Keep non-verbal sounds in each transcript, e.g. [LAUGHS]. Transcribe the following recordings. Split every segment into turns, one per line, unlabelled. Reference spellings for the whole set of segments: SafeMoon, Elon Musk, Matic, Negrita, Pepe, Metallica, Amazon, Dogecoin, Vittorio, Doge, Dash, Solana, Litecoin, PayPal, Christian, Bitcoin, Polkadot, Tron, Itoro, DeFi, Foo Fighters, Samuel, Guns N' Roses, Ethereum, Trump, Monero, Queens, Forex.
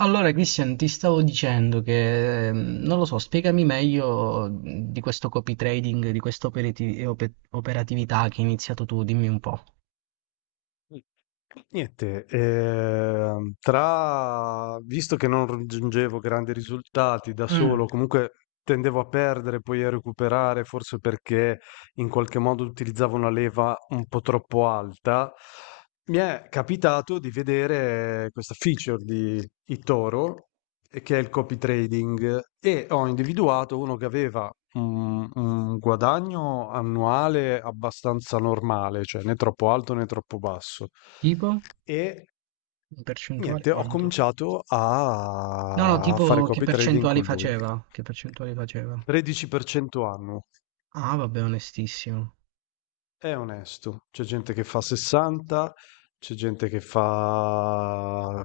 Allora, Christian, ti stavo dicendo che, non lo so, spiegami meglio di questo copy trading, di questa operatività che hai iniziato tu, dimmi un po'.
Mh. Niente, visto che non raggiungevo grandi risultati da solo,
Mm.
comunque tendevo a perdere, poi a recuperare, forse perché in qualche modo utilizzavo una leva un po' troppo alta, mi è capitato di vedere questa feature di Itoro, che è il copy trading, e ho individuato uno che aveva un guadagno annuale abbastanza normale, cioè né troppo alto né troppo basso
Tipo?
e
In percentuale
niente, ho
quanto?
cominciato
No, no,
a fare
tipo che
copy trading
percentuali
con lui.
faceva? Che percentuali faceva?
13% annuo.
Ah, vabbè, onestissimo.
È onesto, c'è gente che fa 60, c'è gente che fa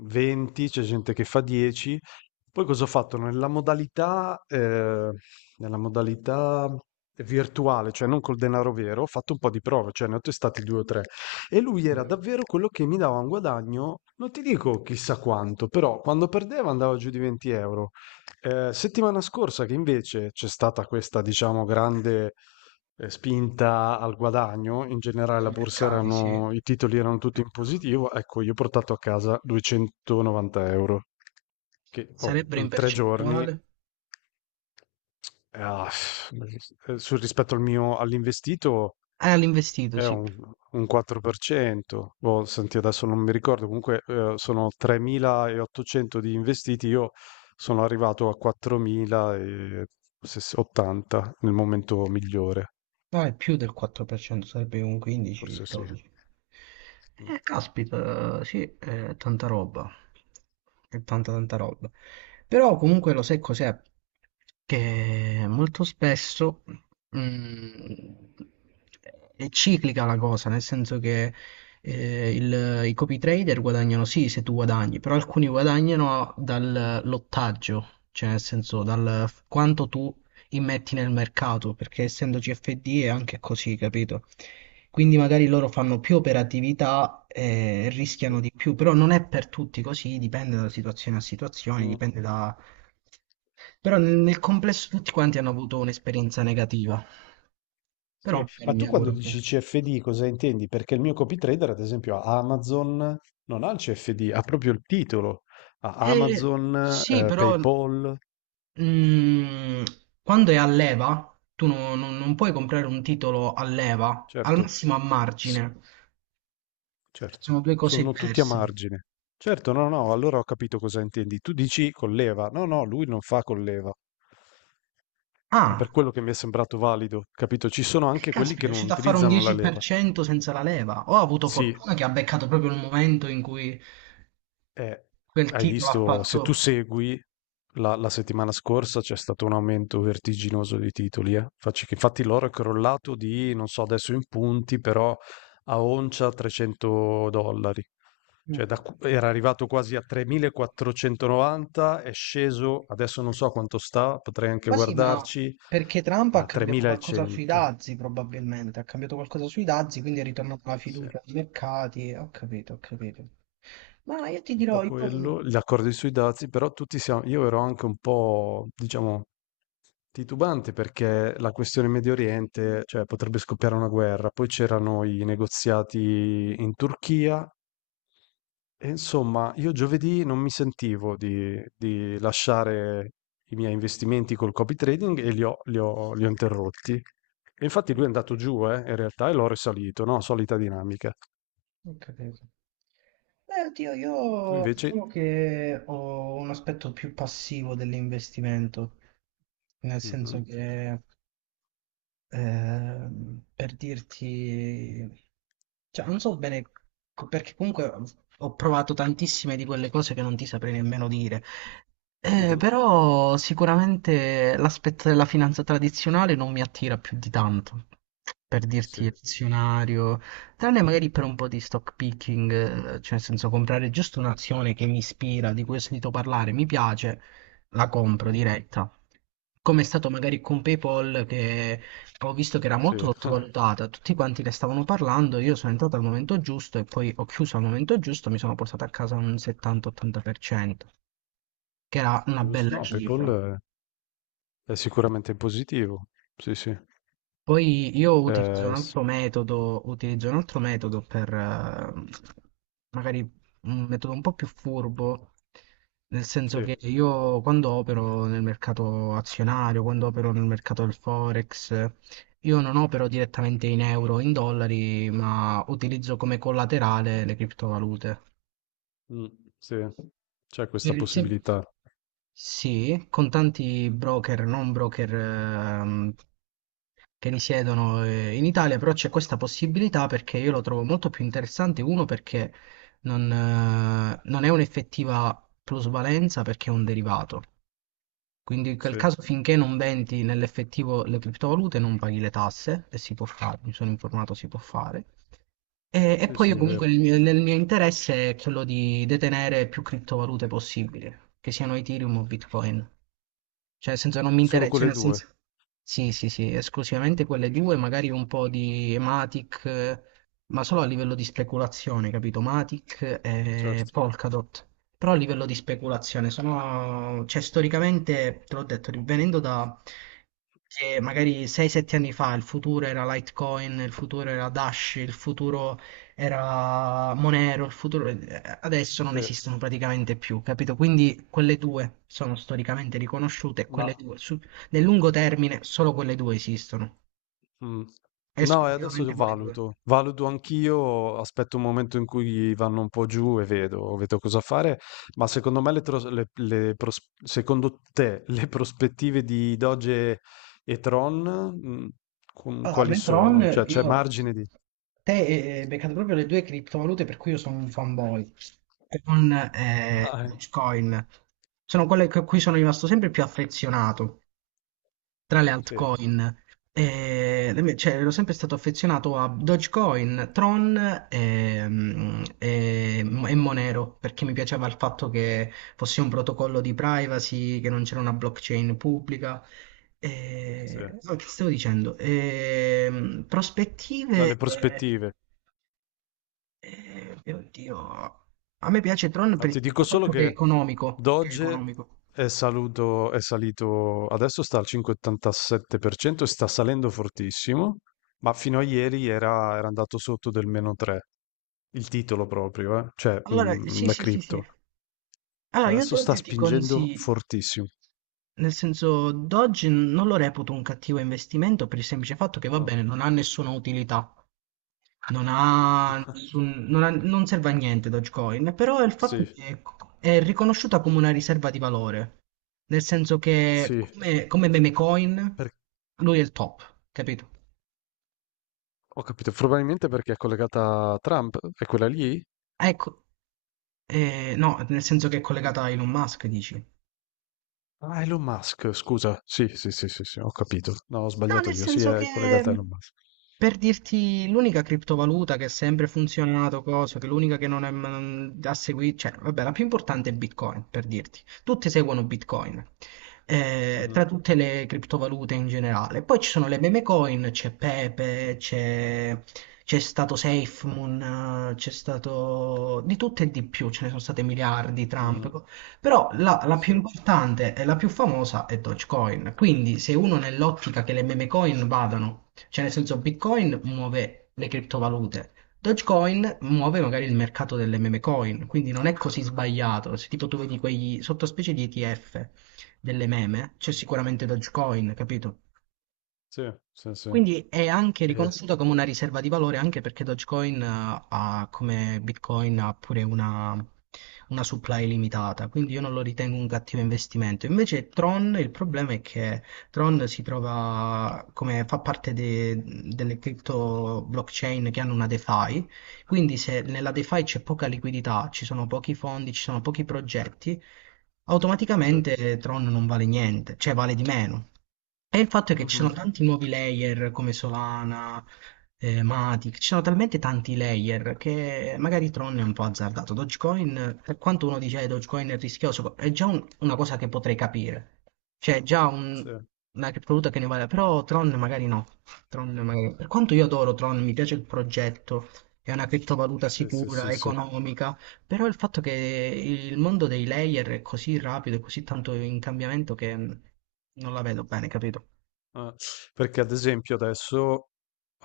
20, c'è gente che fa 10. Poi cosa ho fatto? Nella modalità virtuale, cioè non col denaro vero, ho fatto un po' di prove, cioè ne ho testati due o tre. E lui era davvero quello che mi dava un guadagno, non ti dico chissà quanto, però quando perdeva andava giù di 20 euro. Settimana scorsa che invece c'è stata questa, diciamo, grande spinta al guadagno, in generale
Nei mercati, sì.
i titoli erano tutti in positivo, ecco, io ho portato a casa 290 euro, che, oh,
Sarebbero in
in 3 giorni.
percentuale?
Ah, eh, sul rispetto al mio, all'investito
All'investito,
è
sì.
un 4%. Boh, senti, adesso non mi ricordo, comunque sono 3.800 di investiti, io sono arrivato a 4.080 nel momento migliore,
No, è più del 4%, sarebbe un
forse sì.
15-12.
Mm.
Caspita, sì, è tanta roba. È tanta tanta roba. Però comunque lo sai cos'è? Che molto spesso mm, è ciclica la cosa, nel senso che i copy trader guadagnano sì se tu guadagni, però alcuni guadagnano dal lottaggio, cioè nel senso quanto tu immetti nel mercato, perché essendo CFD è anche così, capito? Quindi magari loro fanno più operatività e
Sì.
rischiano di più, però non è per tutti così, dipende da situazione a situazione,
Mm.
dipende da... Però nel complesso tutti quanti hanno avuto un'esperienza negativa, però
Sì,
magari
ma
mi
tu quando
auguro che...
dici CFD cosa intendi? Perché il mio copy-trader, ad esempio, a Amazon non ha il CFD, ha proprio il titolo. Ha Amazon,
Sì, però
PayPal,
mm, quando è a leva, tu non, non- non puoi comprare un titolo a leva, al
certo,
massimo a
s-
margine,
certo,
sono due cose
sono tutti a
diverse.
margine. Certo, no, no, allora ho capito cosa intendi. Tu dici colleva. No, no, lui non fa colleva. È
Ah.
per quello che mi è sembrato valido, capito? Ci sono
E
anche quelli
caspita, è
che non
riuscito a fare un
utilizzano la leva.
10% senza la leva. Ho avuto
Sì,
fortuna che ha beccato proprio il momento in cui
Eh,
quel
hai
titolo ha
visto, se tu
fatto.
segui, la settimana scorsa c'è stato un aumento vertiginoso di titoli, eh. Facci che infatti l'oro è crollato di, non so adesso in punti, però a oncia 300 dollari.
Eh,
Cioè era arrivato quasi a 3.490, è sceso, adesso non so quanto sta, potrei anche
Ma sì, ma
guardarci,
perché Trump
ma
ha
a
cambiato qualcosa sui
3.100.
dazi, probabilmente. Ha cambiato qualcosa sui dazi, quindi è ritornata la
Sì, un
fiducia ai mercati. Ho capito, ho capito. Ma io ti dirò,
po'
io... Ho
quello, gli accordi sui dazi, però tutti siamo, io ero anche un po', diciamo, titubante perché la questione Medio Oriente, cioè potrebbe scoppiare una guerra, poi c'erano i negoziati in Turchia e insomma io giovedì non mi sentivo di lasciare i miei investimenti col copy trading e li ho interrotti. E infatti lui è andato
capito,
giù, in realtà, e l'ho risalito, no? Solita dinamica.
ho capito. Oddio,
Tu
io
invece.
diciamo che ho un aspetto più passivo dell'investimento, nel senso
Mhm,
che per dirti, cioè, non so bene perché comunque ho provato tantissime di quelle cose che non ti saprei nemmeno dire.
mhm,
Però sicuramente l'aspetto della finanza tradizionale non mi attira più di tanto. Per
sì,
dirti il azionario, tranne magari per un po' di stock picking, cioè nel senso comprare giusto un'azione che mi ispira, di cui ho sentito parlare, mi piace, la compro
mm,
diretta. Come è stato magari con PayPal che ho visto che era molto
sì, [LAUGHS]
sottovalutata, tutti quanti ne stavano parlando, io sono entrato al momento giusto e poi ho chiuso al momento giusto, mi sono portato a casa un 70-80%, che era una
giusto.
bella
No,
cifra.
PayPal è sicuramente positivo, sì, sì.
Poi io utilizzo un
Eh,
altro metodo, utilizzo un altro metodo per magari un metodo un po' più furbo, nel senso
Sì,
che io quando opero nel mercato azionario, quando opero nel mercato del Forex, io non opero direttamente in euro, o in dollari, ma utilizzo come collaterale le criptovalute.
mh, sì, c'è
Per
questa
il sem-
possibilità.
sì, con tanti broker, non broker che risiedono in Italia, però c'è questa possibilità perché io lo trovo molto più interessante. Uno, perché non è un'effettiva plusvalenza perché è un derivato. Quindi in quel
Sì,
caso finché non vendi nell'effettivo le criptovalute non paghi le tasse, e si può fare, mi sono informato si può fare. E
sì,
poi
sì,
io
è
comunque
vero.
nel mio interesse è quello di detenere più criptovalute possibile, che siano Ethereum o Bitcoin. Cioè, nel senso non mi
Solo
interessa, cioè,
quelle
nel
2,
senso... Sì, sì, sì, esclusivamente quelle due, magari un po' di Matic, ma solo a livello di speculazione, capito? Matic e
certo.
Polkadot. Però a livello di speculazione sono... Cioè, storicamente, te l'ho detto, venendo da... che magari 6-7 anni fa il futuro era Litecoin, il futuro era Dash, il futuro era Monero, il futuro, adesso non
Sì,
esistono praticamente più, capito? Quindi quelle due sono storicamente riconosciute,
ma
nel lungo termine solo quelle due esistono,
mh. No, e adesso
esclusivamente quelle due.
valuto. Valuto anch'io, aspetto un momento in cui vanno un po' giù e vedo cosa fare, ma secondo me le tros le pros secondo te le prospettive di Doge e Tron, con
Allora,
quali sono?
Metron,
Cioè, c'è
io...
margine di
Te hai beccato proprio le due criptovalute per cui io sono un fanboy. Con
ah, eh,
Dogecoin. Sono quelle a cui sono rimasto sempre più affezionato, tra le
sì,
altcoin. Cioè, ero sempre stato affezionato a Dogecoin, Tron e Monero perché mi piaceva il fatto che fosse un protocollo di privacy, che non c'era una blockchain pubblica.
sì,
E no, che stavo dicendo? Prospettive.
dalle prospettive.
Oddio, a me piace Tron
No,
per il
ti dico
semplice
solo
fatto che è
che
economico, che è
Doge
economico.
è, è salito, adesso sta al 5,87% e sta salendo fortissimo, ma fino a ieri era andato sotto del meno 3, il titolo proprio, eh? Cioè
Allora, sì,
la
sì, sì, sì.
cripto.
Allora, io ad
Adesso sta
oggi ti
spingendo
consiglio,
fortissimo.
nel senso, Dodge non lo reputo un cattivo investimento per il semplice fatto che, va
Ah.
bene, non ha nessuna utilità, non ha
[LAUGHS]
nessun- non ha- non serve a niente Dogecoin, però è il fatto
Sì,
che è riconosciuta come una riserva di valore, nel senso che
sì,
come meme coin
per-
lui è il top, capito?
ho capito, probabilmente perché è collegata a Trump, è quella lì?
Ecco, no, nel senso che è collegata a Elon Musk, dici?
Ah, Elon Musk, scusa. Sì, sì, sì, sì, sì, ho capito. No, ho
No,
sbagliato
nel
io. Sì,
senso
è
che
collegata a Elon Musk.
per dirti, l'unica criptovaluta che ha sempre funzionato, cosa, che l'unica che non è, mm, ha seguito, cioè, vabbè, la più importante è Bitcoin, per dirti. Tutti seguono Bitcoin, tra
Mhm.
tutte le criptovalute in generale. Poi ci sono le meme coin, c'è Pepe, c'è stato SafeMoon, c'è stato di tutto e di più, ce ne sono state miliardi, Trump,
Mm.
co- però la
Sì.
più importante e la più famosa è Dogecoin. Quindi, se uno nell'ottica che le meme coin vadano cioè, nel senso, Bitcoin muove le criptovalute, Dogecoin muove magari il mercato delle meme coin, quindi non è così sbagliato. Se tipo tu vedi quegli sottospecie di ETF delle meme, c'è
Mm.
sicuramente Dogecoin, capito?
Sì, sì, sì.
Quindi è anche
Eh,
riconosciuta come una riserva di valore anche perché Dogecoin ha, come Bitcoin ha pure una supply limitata, quindi io non lo ritengo un cattivo investimento. Invece Tron, il problema è che Tron si trova come fa parte delle crypto blockchain che hanno una DeFi, quindi se nella DeFi c'è poca liquidità, ci sono pochi fondi, ci sono pochi progetti,
sì.
automaticamente Tron non vale niente, cioè vale di meno. E il fatto è che ci sono
Mhm.
tanti nuovi layer come Solana, Matic, ci sono talmente tanti layer che magari Tron è un po' azzardato. Dogecoin, per quanto uno dice che Dogecoin è rischioso, è già una cosa che potrei capire. Cioè, è già
Sì,
una criptovaluta che ne vale, però Tron magari no. Per quanto io adoro Tron, mi piace il progetto, è una criptovaluta
sì, sì,
sicura,
sì.
economica, però il fatto che il mondo dei layer è così rapido e così tanto in cambiamento che non la vedo bene, capito?
Ah, perché ad esempio adesso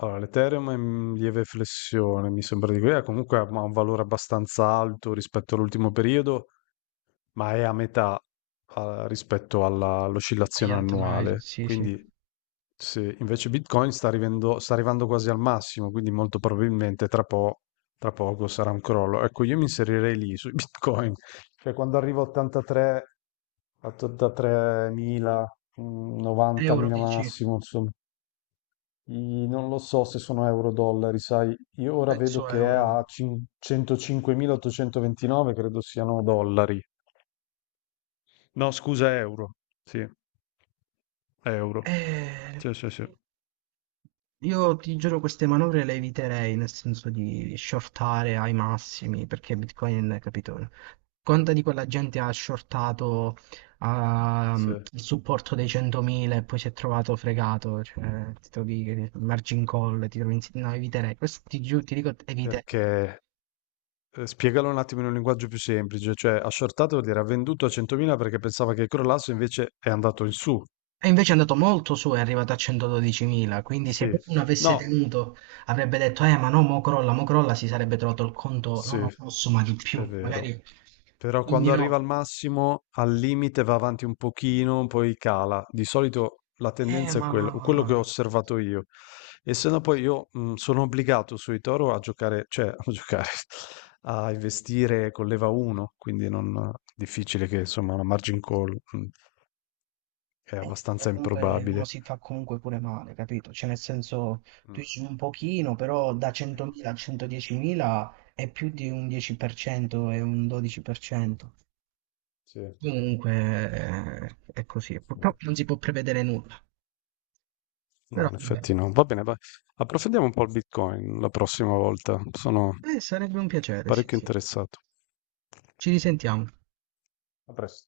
allora, l'Ethereum è in lieve flessione, mi sembra di dire, comunque ha un valore abbastanza alto rispetto all'ultimo periodo, ma è a metà rispetto
Agli
all'oscillazione
altri, magari,
annuale.
sì, sì.
Quindi se invece Bitcoin sta arrivando quasi al massimo, quindi molto probabilmente tra poco sarà un crollo. Ecco, io mi inserirei lì sui [LAUGHS] Bitcoin, cioè quando arrivo a 83 83.000,
Euro
90.000
dici?
massimo, insomma. Non lo so se sono euro-dollari, sai, io ora vedo
Penso a
che è
euro.
a 105.829, credo siano dollari. No, scusa, euro. Sì, euro.
Eh,
Sì, sì, sì.
Io ti giuro queste manovre le eviterei, nel senso di shortare ai massimi, perché Bitcoin, capito? Conta di quella gente ha shortato
Sì,
il supporto dei 100.000 e poi si è trovato fregato, cioè, ti trovi il margin call, ti trovi... in- No, eviterei, questo ti giuro, ti dico, eviterei.
perché spiegalo un attimo in un linguaggio più semplice, cioè ha shortato vuol dire ha venduto a 100.000 perché pensava che crollasse, invece è andato in su.
È invece è andato molto su, è arrivato a 112.000, quindi se
Sì,
poi uno avesse
no,
tenuto avrebbe detto, ma no, mo crolla, si sarebbe trovato il conto,
sì,
no, no,
è
posso, ma di più,
vero.
magari,
Però
quindi
quando arriva al
no,
massimo, al limite va avanti un pochino, poi cala. Di solito la
eh
tendenza è
ma
quello, quello che ho osservato io. E se no poi io sono obbligato sui Toro a giocare, cioè a giocare, [LAUGHS] a investire con leva 1, quindi non è difficile che insomma una margin call è abbastanza
eh, comunque uno
improbabile.
si fa comunque pure male, capito? Cioè nel senso,
Mm.
tu dici un pochino, però da 100.000 a 110.000 è più di un 10% e un 12%.
Sì.
Comunque è così, purtroppo non si può prevedere nulla,
No,
però
in
vabbè.
effetti no. Va bene, approfondiamo un po' il Bitcoin la prossima volta. Sono
Sarebbe un piacere, sì,
parecchio
sì.
interessato.
Ci risentiamo.
A presto.